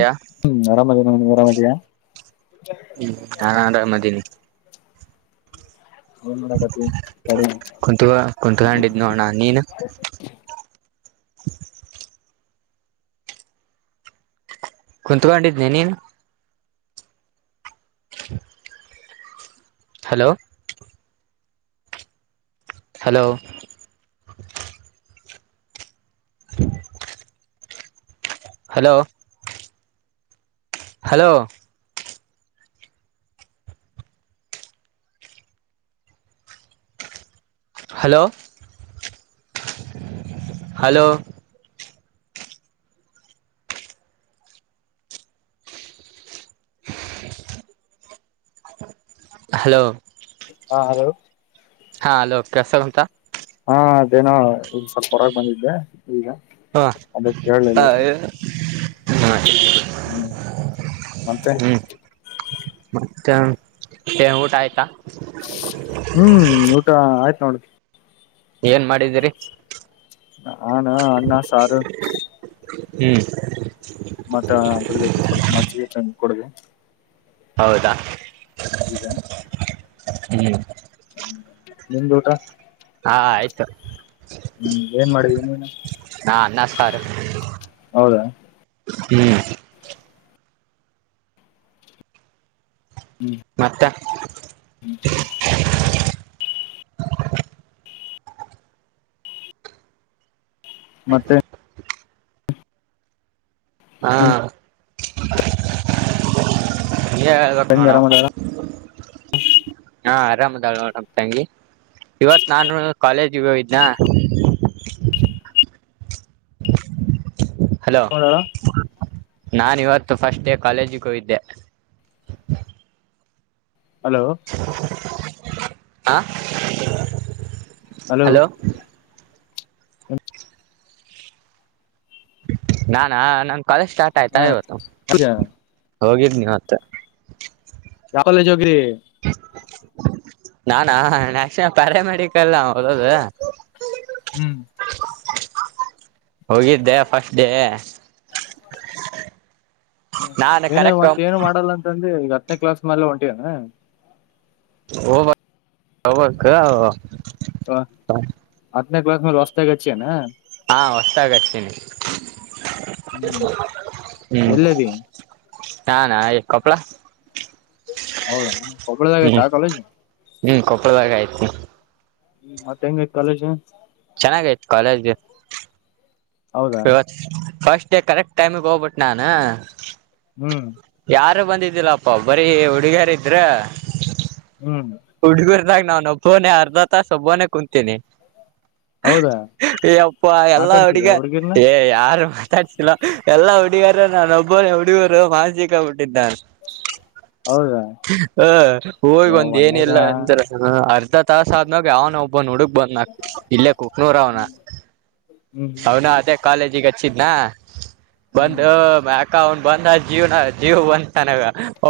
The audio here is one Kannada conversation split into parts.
ಯ ಹ್ಮ್ ಅರಾಮದ ನಿ ಅರಾಮತಯಾ ಹ್ಮ್ ನಾ ಆರಾಮದೀನಿ ಏನ್ ಮಾಡಕತಿ ತಡಿ ಕುಂತ್ ಕುಂತ್ಕೊಂಡಿದ್ ನೋಣ ನೀನ್ ಕುಂತ್ಕೊಂಡಿದನಿ ನೀನು ಹಲೋ ಹಲೋ ಹ hello hello hello hello hello ಹಾ ಹಲೋ ಹಾ ಅಲೋ ಕೆಸಗಂಟಾ ಹಾ ಅದೇನೋ ಸ್ವಲ್ಪ ಹೊರಗೆ ಬಂದಿದ್ದೆ ಈಗ ಹ ಅದಕ್ಕೆ ಕ ನು ಹ್ಮ್ ಮತ್ತೆ ಮತ್ತೆ ಊಟ ಆಯ್ತಾ ಹ್ಮ್ ಊಟ ಆಯ್ತು ನೋಡುದು ಏನ್ ಮಾಡಿದೀರಿ ಹಾಾನ ಅನ್ನ ಸಾರು ಹ್ಮ್ ಮತ್ತ ಅದ್ರ ಜೊತೆ ಸ್ವಲ್ಪ ಮಜ್ಜಿಗೆ ಟ್ರೈನಿಂಗ್ ಕೊಡಬೇಕ ಹೌದಾ ಹ್ಮ್ ನಿಮ್ದ ಊಟ ಹಾ ಆಯ್ತು ಹ್ಮ್ ಏನ್ ಮಾಡವಿ ನೀವನು ಹಾ ನಷ್ಟತಾರ ಹೌದಾ ಹ್ಮ್ ಮತ್ತೆ ಹ ಮತ್ತೆ ಹಾ ನಿಮ್ ಇಕ್ ತಂಗಿ ಮಾಡೋಡಾವ ಆರಾಮ ಅದಾಳ ಹಾಂ ಆರಾಮದಾಳ ತಂಗಿ ಇವತ್ತು ನಾನು ಕಾಲೇಜಿಗೆ ಇದನಾ ಹ ಹಲೋ ನಾನ ಇವತ್ತು ಫಸ್ಟ್ ಡೇ ಕಾಲೇಜಿಗೆ ಹೋೋಗ್ದೆ ಹಲೋ ಆಾ ಹಲೋ ಹ ನಾನಾ ನನ್ ಕಾಲೇಜ್ ಸ್ಟಾರ್ಟ್ ಹ ಆಯ್ತಾ ಇವತ್ತು ಯಾವ ಹೋಗಿದ್ ನೀ ಮತ್ತೆ ಯಾವ ಕಾಲೇಜ್ ಹೋಗ್ರಿ ನಾನಾ ನಕ್ಷ ಪರ ಮಾಡಿಕಲ್ಲ ಹದದ ಹ್ಮ್ ಹೋಗಿದ್ದೆ ಫಸ್ಟ್ ಡೇ ಹ್ಮ್ ನಾನು ಏನು ಕರೆಕ್ಟ್ ಮತ್ತ ಏನು ಮಾಡಲ್ಲ ಅಂತ ಅಂದಿ ಈಗ ಹತ್ತನೇ ಕ್ಲಾಸ್ ಮೇಲೆ ಹೊಂಟಿಯನ. ಹೋಗ್ಬ ಹೋಗ್ಬೇಕು. ಹಾ ಹತ್ನ ಕ್ಲಾಸ್ ಮೇಲೆ ವಸ್ತಗಿ ಅಚ್ಚಿಯೆನು. ಹಾ ಹೊಸ್ತಗಿ ಹಚ್ಚಿನಿ. ಹ್ಮ್ ಎಲ್ಲದಿ. ಹಾ ನಾನ ಕೊಪ್ಪಳ. ಹೌದಾ ನಿಮ ಹ್ಮ್ ಕೊಪ್ಪಳದಾಗೈತಾ ಆ ಕಾಲೇಜ್. ಹ್ಮ್ ಕೊಪ್ಪಳದಾಗ ಆಯ್ತಿ. ಹ್ಮ ಮತ್ತಂಗಾಯ್ತಾ ಕಾಲೇಜು. ಚೆನ್ನಾಗೈತ್ ಕಾಲೇಜು. ಹೌದಾ ಇವತ್ತು ಫಸ್ಟ್ ಡೇ ಕರೆಕ್ಟ್ ಟೈಮಿಗೆ ಹೋಗ್ಬಿಟ್ಟು ನಾನು. ಹ್ಮ್ ಯಾರು ಬಂದಿದ್ದಿಲ್ಲಪ್ಪ ಬರೀ ಹುಡುಗ್ಯಾರ ಇದ್ರ. ಹ್ಮ್. ಇದಾಗ ನಾನು ಒಬ್ಬನನೆ ಅರ್ಧ ತಾಸ ಒಬ್ಬನೆೇ ಕುಂತೀನಿ. ಹೌದಾ ಹುಂ ಯಪ್ಪ್ಪ ಎಲ್ಲಾ ಮಾತಾಡ್ಸಿದ ಹಡುಗ್ಯರು. ಹುಡ್ಗಿರ್ನ ಏ ಯಾರು ಮಾತಾಡ್ಸಿಲ್ಲಾ ಎಲ್ಲಾ ಹುಡಗ್ಯಾರ ನಾ ಒಬ್ಬನ ಹುಡಗರ ಮಾನಸಿಕ. ಇದ್ದಾರ. ಹೌದಾ ಹ ಹೋಗ್ ಒಂದ ಒಂದೇ ಏನಿಲ್ಲ ದಿನ ಅಂದ್ರೆ ಅರ್ಧ. ತಾಸ ಆದನಾಗ ಯಾವನ ಒಬ್ಬ ಹುಡುಕ್ ಬಂದ್ನ ಇಲ್ಲೇ ಕುಕ್ನೂರ ಅವನ ಹ್ಮ್ ಅವನ. ಹ್ಮ್ ಅಚಿದ್ನ ಬಂದ ಹ್ಮ್ ಅಂ. ಬಂದ ಜೀವನ ಜೀವ್ ಬಂತನಾಗ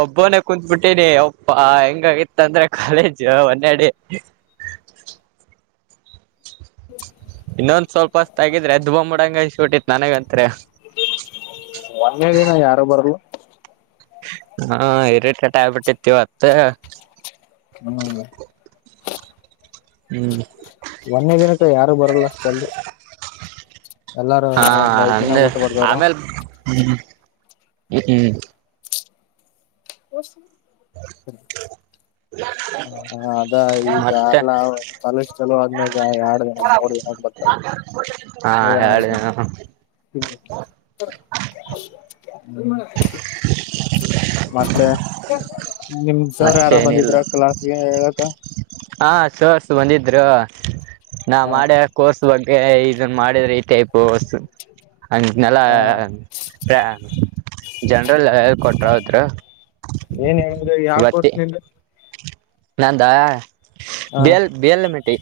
ಒಬ್ಬನ ಕುತ್ಬಿಟ್ಟೀನಿ ಒಪ್ಪ ಹೆಂಗಾಗಿತ್ತ ಅಂದ್ರೆ. ಕಾಲೇಜ್ ಒನ್ನೆಡೆ. ಹ [unintelligible] ಇನ್ನೊಂದ್ ಸ್ವಲ್ಪ ಅತ್ತಗಿದ್ರೆ ಎದ್ದು ಬಂದು ಬಿಡಂಗಕಟ್ಟಿತ್ ನನಗಂತ. ಒಂದನೇ ದಿನ ಯಾರು ಬರಲ್ಲ. ಹಾ ಹಿರಿಟೇಟ್ ಆಗ್ಬಿಟ್ಟಿತಿವತ್ತ. ಹ್ಮ. ಹ್ಮ್. ಒಂದನೇ ದಿನಕ್ಕೆ ಯಾರು ಬರಲ್ಲ ಅಷ್ಟ ಜಲ್ದಿ. ಎಲ್ಲಾರು ಹಾ ಒಂದ್ ಐದ್ ಅಂದ ದಿನಬಟ್ಟ ಬರ್ತಾರ. ಹ್ಮ ಹ್ಮ್. ಹಸ [unintelligible] ಹ [unintelligible] ಹ ಅದ ಈಗ ಎಲ್ಲ ಕಾಲೇಜ್ ಚಲೋ ಆದ್ಮ್ಯಾಗ ಎರಡು ದಿನ ಮೂರ್ ದಿನ ಬಿಟ್ಟು. ಹ. ಏನು [inaudible] ಹುಂ ಮತ್ತೆ. ನಿಮ್ ಸರ್ ಯಾರ ಮತ್ತೇನಿಲ್ಲ ಬಂದಿದ್ರ ಕ್ಲಾಸ್ ಗೆ ಹೇಳಕ. ಹಾ ಸೋರ್ಸ್ ಬಂದಿದ್ರು ನಾ ಹ ಮಾಡ್ಯ ಕೋರ್ಸ್ ಬಗ್ಗೆ. ಇದನ್ ಮಾಡಿದ್ರೆ ಈ ಟೈಪ್ಸ್ ಅ ನಲ್ಲ. ಹ ಜನರಲ್ ಹೇಳ್ ಕೊಟ್ರ ಹೋದರು. ಯಾವ್ ಕೋರ್ಸ್ ನಿಂದು. ನಂದ ಹಾ ಬೇಲ್ ಬೇಲ್ ಮೆಟಿ.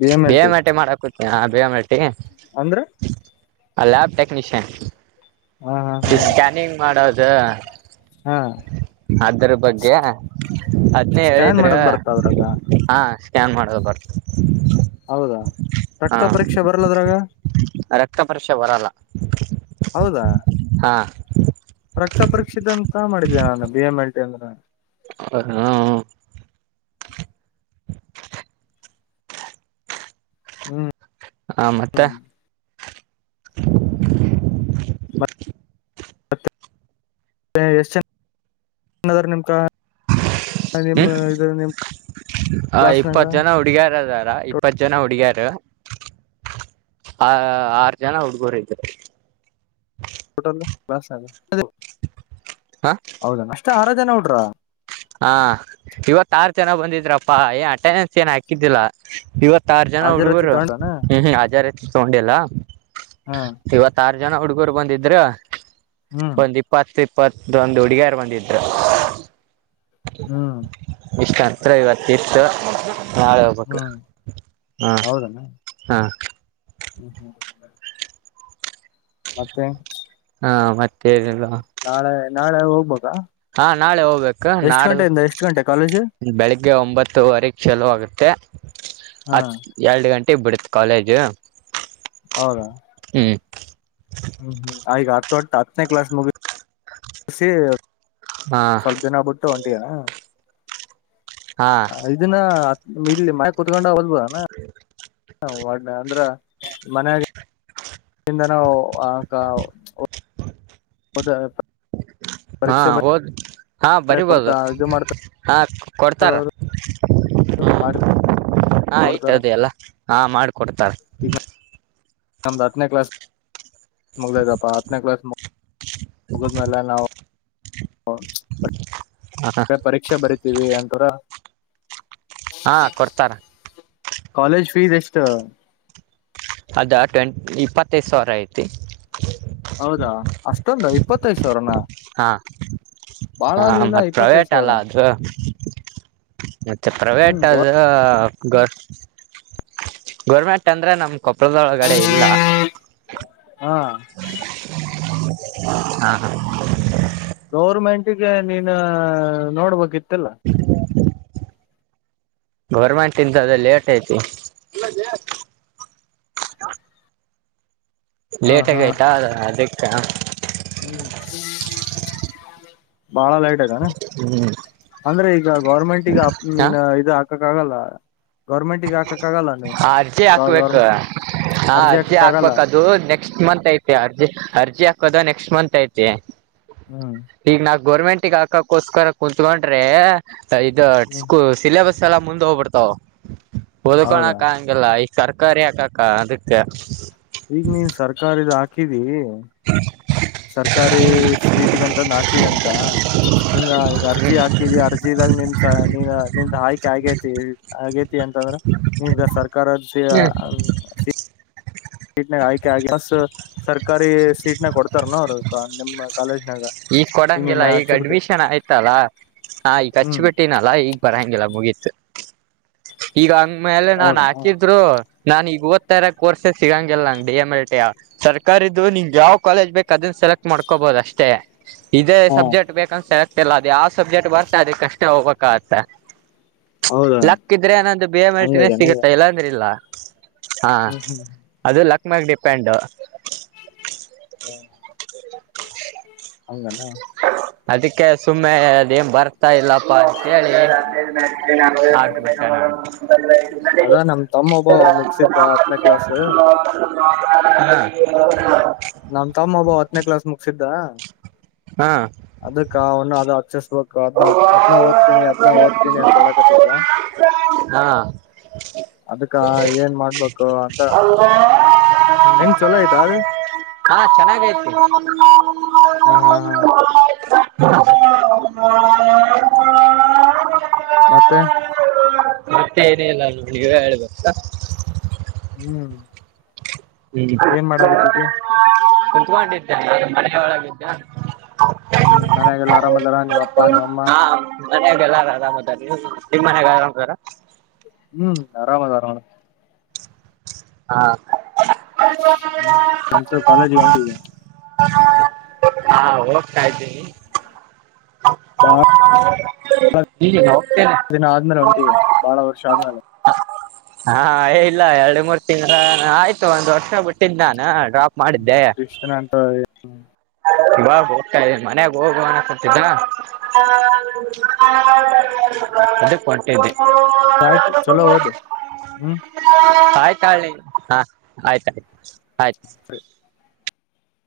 ಬಿ ಎಂ ಎಲ್ ಬೇವ ಟಿ ಮೇಟಿ ಮಾಡಾಕತಿನ ಬೇಯ ಮಟ್ಟಿ. ಅಂದ್ರೆ. ಹ ಲ್ಯಾಬ್ ಟೆಕ್ನಿಷಿಯನ್. ಹಾ ಹಾ ಹಾ ಸ್ಕ್ಯಾನಿಂಗ್ ಮಾಡೋದು ಹಾ ಅದ್ರ ಬಗ್ಗೆ. ಹದ್ನೇ ಸ್ಕ್ಯಾನ್ ಹೇಳಿದ್ರು ಮಾಡದ್ ಬರ್ತಾ ಅದ್ರಾಗ ಹಾ ಸ್ಕ್ಯಾನ್ ಮಾಡದು ಬರ್. ಹೌದಾ ರಕ್ತ ಪರೀಕ್ಷೆ ಬರ್ಲದ್ರಾಗ. ರಕ್ತ ಪರೀಕ್ಷೆ ಬರಲ್ಲ ಹೌದಾ ಹಾ ರಕ್ತ ಪರೀಕ್ಷಿತ ಅಂತ ಮಾಡಿದ್ದೇ ನಾನು ಬಿ ಎಂ ಎಲ್ ಟಿ ಅಂದ್ರೆ ಹ ಹಾ ಹ್ಮ್ ಹಾ ಮತ್ತೆ ಹ್ಮ್ [unintelligible] ಮತ್ತ ಎಷ್ಟ್ರ ನಿಮ್ ನಿಮ್ ಹ್ಮ ಇದು ನಿಮ್ ಹ ಕ್ಲಾಸ್ನಾಗ ಇಪ್ಪತ್ ಜನ ಹುಡುಗ್ಯಾರದಾರ ಇಪ್ಪತ್ ಜನ ಹುಡುಗ್ಯಾರ ಆ ಆರು ಜನ ಹುಡ್ಗರು ಇದರು ಹ ಹೌದಣ ಅಷ್ಟ ಆರ ಜನ ಹಡ್ರ ಹಾ ಇವತ್ತ ಆರು ಜನ ಬಂದಿದ್ರಪ್ಪ ಏ ಅಟೆಂಡೆನ್ಸ್ ಏನ್ ಹಾಕಿದ್ದಿಲ್ಲ ಇವತ್ತು ಇತ್ತ ಆಾರ ಜನ ಹಾಜರಾತಿ ಹುಡುಗರು ತಗೊಂಡಾನ ಹ್ಮ ಹಜಾರ್ತಿ ತಗೊಂಡಲ್ಲ ಹಾ ಇವತ್ತ ಆ ಜನ ಹುಡುಗರು ಬಂದಿದ್ರ ಹ್ಮ್ ಒಂದ್ ಇಪ್ಪತ್ತುಪ್ಪ ಇಪತೊಂದು ಹುಡುಗಾರ ಬಂದಿದರು ಹ್ಮ್ ಇಷ್ಟು ಹತ್ರ ಇವತ್ತಿತ್ತು ನಾಳೆ ಹೋಗಬಕ್ಕೆ ಹ್ಮ್ ಹಾ ಹಾ ಹ್ಮ ಹ್ಮ್ ಮತ್ತೆ ಹಾ ಮತ್ತೆ ನಾಳೆ ನಾಳೆ ಹೋಗ ಹಾ ನಾಳೆ ಹೋಗ್ಬೇಕು ನಾಡ್ದು ಗಂಟೆಯಿಂದ ಎಷ್ಟ್ ಗಂಟೆ ಕಾಲೇಜು ಬೆಳಿಗ್ಗೆ ಒಂಬತ್ತುವರೆ ಚಲೋ ಆಗುತ್ತೆ ಹಾ ಹತ್ತು ಎರಡು ಗಂಟೆ ಟ್ಟೆ ಬಿಡುತ್ತ ಕಾಲೇಜ್ ಹೌದಾ ಹ್ಮ್ ಹ್ಮ್ ಈಗ ಹತ್ತೊಟ್ಟ ಹತ್ತನೇ ಕ್ಲಾಸ್ ಮುಗಿಸಿ ಹಾ ಸ್ವಲ್ಪ ದಿನ ಬಿಟ್ಟು ಒಂಟಿಯ ಹಾ ಇದನ್ನ ಇಲ್ಲಿ ಮಯ ಕುತ್ಕೊಂಡ ಅವ [unintelligible] ಅಂದ್ರ ಮನ ಆಕ ಓಧ ಹಾ ಹಓದು ಹಾ ಬರಿಬೋದು ಕೊಡ್ತಾ ಇದು ಹಾ ಕೊಡ್ತಾರ ಹ್ಮ ಹ ಹಾ ಆಯ್ತದೆ ಎಲ್ಲ ಹಾ ಮಾಡಕೊಡ್ತಾರೆ ನಮ್ದು ಹತ್ತನೇ ಕ್ಲಾಸ್ ಮುಗಲದಪ್ಪಾ ಹತ್ತನೇ ಕ್ಲಾಸ್ ಮುಗದಮಲ್ಲ ನಾವು ಹ ಪರೀಕ್ಷೆ ಬರಿತೀವಿ ಅಂತರ ಹಾ ಕೊಡ್ತಾರ ಕಾಲೇಜ್ ಫೀಸ್ ಎಷ್ಟ ಅದ ಟ್ವೆಂಟ್ ಇಪ್ಪತ್ತೈದು ಸಾವಿರ ಐತಿ ಹೌದಾ ಅಷ್ಟೊಂದು ಇಪ್ಪತ್ತೈದ ಸಾವಿರನ ಹಾ ಬಾಳ ಹಾ ಮ ಆಗ್ಲಿಲ್ಲ ಇಪ್ಪತ್ತೈದ್ ಪ್ರೈವೇಟ್ ಅಲ್ಲ ಸಾವಿರ ಅದು ಮತ್ತೆ ಪ್ರೈವೇಟ್ ಹ್ಮ್ ಆದದು ಗರ್ ಗೋರ್ಮೆಂಟ್ ಅಂದ್ರೆ ನಮ್ ಕೊಪ್ಪಳದೊಳಗಡೆ ಇಲ್ಲ ಹಾ ಹಾ ಹಾ ಗೌರ್ಮೆಂಟಗೆ ನೀನು ನೋಡ್ಬೇಕಿತ್ತಲ್ಲ [inaudible] ಗೌರ್ಮೆಂಟ್ ಇಂತ ಅ ಲೇಟ್ ಆಯ್ತು ಲೇಟಗ ಆಯ್ತಾ ಅದಕ್ಕ ಹ್ಮ್ ಬಾಳ ಲೈಟ್ ಅದಾನ ಹ್ಮ್ ಅಂದ್ರೆ ಈಗ ಗೌರ್ಮೆಂಟ್ ಈಗ ಅ ಹ ಮೀನ್ ಇ ಹಾಕಕ್ ಆಗಲ್ಲ ಗೌರ್ಮೆಂಟಗ ಹಾಕಕ್ಕ ಆಗಲ್ಲ ನೀನ್ ಆ ಅರ್ಜಿ ಗ ಗರ್ ಹಾಕ್ಬೇಕು ಹಾ ಅರ್ಜಿ ಹಾಕಕ್ ಆಗಲ್ಲ ಹಾಕ್ಬೇಕ ಅದು ನೆಕ್ಸ್ಟ್ ಮಂತ್ ಐತೆ ಅರ್ಜಿ ಅರ್ಜಿ ದ ನೆಕ್ಸ್ಟ್ ಮಂತ್ ಐತಿ ಹ್ಮ್ ಗೋರ್ಮೆಂಟ್ಗ ಹಾಕಕೋಸ್ಕರ ಕುೂಂತ್ಕೊಂಡ್ರೆ ಇದು ಸ್ಕೂ ಸಿಲೆಬಸ್ ಎಲ ಮುಂದ್ ಹೋಗ್ಬಿಡ್ತಾವ ಹೌದಾ ಓದ್ಕೋಳಕ ಹಂಗಲ್ಲ ಇಷ್ಟ ತರ್ಕಾರಿ ಆಕಕ್ಕ ಅದಕ್ಕೆ ಈಗ ನೀನ್ ಸರ್ಕಾರದು ಹಾಕಿದಿ ಸರ್ಕಾರಿ ಸೀಟಗಂತ ಹಾಕಿದನ್ಕ ನಿಂಗ ಈಗ ಅರ್ಜಿ ಹ್ಮ್ ಹಾಕಿದಿ ಅರ್ಜಿ ಾಗ ನಿಮ ನಿಮ ಆಯ್ಕೆ ಆಗೇತಿ ಆಗೇತಿ ಅಂತಂದ್ರ ನಿಮ ಸರ್ಕಾರದ ಹ್ಮ್ ಹ್ಮ ಸೀಟ್ ನಾಗ ಆಯ್ಕೆ ಆಗ ಬಸ್ ಸರ್ಕಾರಿ ಸೀಟ್ನಾಗ ಕೊಡ್ತಾರ ನೋ ಅವ್ರ ನಿಮ್ಮ ಕಾಲೇಜ್ ಈಗ ಕೊಡಂಗಿಲ್ಲ ಈಗ ಅಡ್ಮಿಷನ್ ಆಯ್ತಲ್ಲ ನಾ ಈಗ ಹಚ್ ಹ್ಮ್ ಬಿಿಟ್ಟನಲ್ಲಾ ಈಗ ಬರಂಗಿಲ್ಲ ಮುಗೀತ ಈಗ ಅಂಗ್ಮೇಲೆ ಹೌದನಾ ನಾನ್ಹಾಕಿದ್ರು ನಾನ್ ಇವತ್ತರ ಕೋರ್ಸಸ್ ಸಿಗಂಗಲ್ಲ ನಂಗಗೆ ಡಿ ಎಂ ಎಲ್ ಟ ಸರ್ಕಾರು ನಿಂಗ್ ಯಾವ ಕಾಲೇಜ್ ಬೇಕ ಅದನ್ ಸೆಲೆಕ್ಟ್ ಮಾಡ್ಕೊಬೋದು ಅಷ್ಟೇ ಇದೇ ಹಾ ಸಬ್ಜೆಕ್ಟ್ ಬೇಕನ್ಸ ಹಗ್ತಿಲ್ಲ ಅದು ಯಾವ್ ಸಬ್ಜೆಕ್ಟ್ ಬರ್ತಾ ಅದ ಕಷ್ಟ ಹೋಗ್ಬೇಕಾಗತ್ತೆ ಹೌದಾ ಲಕ್ಕಿದ್ರೆ ನನೊಂದು ಬಯ ಮೆಲ್ಟಿನೇ ಹಂಗದನ ಸಿಗುತ್ತಾ ಇಲ್ಲಾಂದ್ರ ಇಲ್ಲ ಹಾ ಹ್ಮ್ ಹ್ಮ್ ಅದು ಲಕ್ ಮ್ಯಾಗ ಡಿಪೆಂಡ ಹಂಗಡ ಅದಕ್ಕೆ ಸುಮ್ಮನೆ ಅದೇನ್ ಬರ್ತಾ ಇಲ್ಲ ಪಸಳ ಹಾ ಬ ಅದ ನಮ್ ತಮ್ಮ ಒಬ್ಬ ಮುಗಸಿದ್ದ ಹತ್ತನೇ ಕ್ಲಾಸ್ ನ ನಮ ತಮ್ಮ ಒಬ್ಬ ಹತ್ತನೇ ಕ್ಲಾಸ್ ಮುಗಸಿದ್ದ ಹಾ ಅದಕ್ಕೆ ಅವನು ಅದು ಆಕ್ಷಸ್ಬೇಕ ಅದ್ ಅದ್ನ ಓದ್ತೀನಿ ಅದ್ನ ಓದ್ತೀನಿ ಅಂತ ಹೇಳಕತಿದ್ದ ಹಾ ಅದಕ್ಕ ಏನ್ ಮಾಡ್ಬೇಕು ಅಂತ ಹ್ಮ್ ಹೆಂಗ ಚಲೋ ಆಯ್ತಾ ಆದ ಹಾ ಚೆನ್ನಾಗೈತಿ ಹ ಹಾ ಹಾ ಮತ್ತೆ ಮತ್ತೆ ಏನ ಇಲ್ಲ ನಗ ಹೇಳ್ಬೇಕಾ ಹ್ಮ್ ಹ್ಮ್ ಏನ್ ಮಾಡಕತಿದ್ದಿ ಕುತ್ಕೊಂಡಿದ್ದೇನೆ ಮನೆಯ ಒಳಗಿದ್ದೇ ಹ್ಮ್ ಮನ್ಯಾಗೆಲ್ಲ ಆರಾಮದಾರ ನಿವ ಅಪ್ಪಾ ನಿವಮ್ಮ ಮನ್ಯಾಗಲ್ಲಾರ ಆರಾಮದ ನಿಮ್ ಮನ್ಯಾಗ ಆರಾಮ್ದಾರ ಹ್ಮ್ ಆರಾಮದ ಆರಾಮಲ ಹಾ ಹ್ಮ ನಮಸ ಕಾಲೇಜ ವಂಡಿದೆ ಹಾ ಹೋಗ್ತ ಇದ್ದೀನಿ ಬಾಳ ಈ ನ ಇದಿನ ಆದ್ಮೇಲೆ ಹೊಂಟೀ ಬಾಳ ವರ್ಷ ಆದ್ಮೇಲೆ ಹಾ ಇಲ್ಲ ಎರಡು ಮೂರು ತಿಂಗಳ ಆಯ್ತು ಒಂದ್ ವರ್ಷ ಬಿಟ್ಟಿದ್ದ ನಾನು ಡ್ರಾಪ್ ಮಾಡಿದ್ದೆ ಷ್ಟನೆ ಎಂತ ಹೋಗ್ತಾ ಇದ ಮನೆಾಗ ಹೋಗನ ಕೊತಿದ್ದ ಅದೇ ಹೊಂಟ್ದೆ ಆಯ್ತು ಚಲೋ ಹೌದು ಹ್ಮ್ ಆಯ್ತಾಿ ಹಾ ಆಯ್ತ ಆಯ್ತು ಆಯ್ತು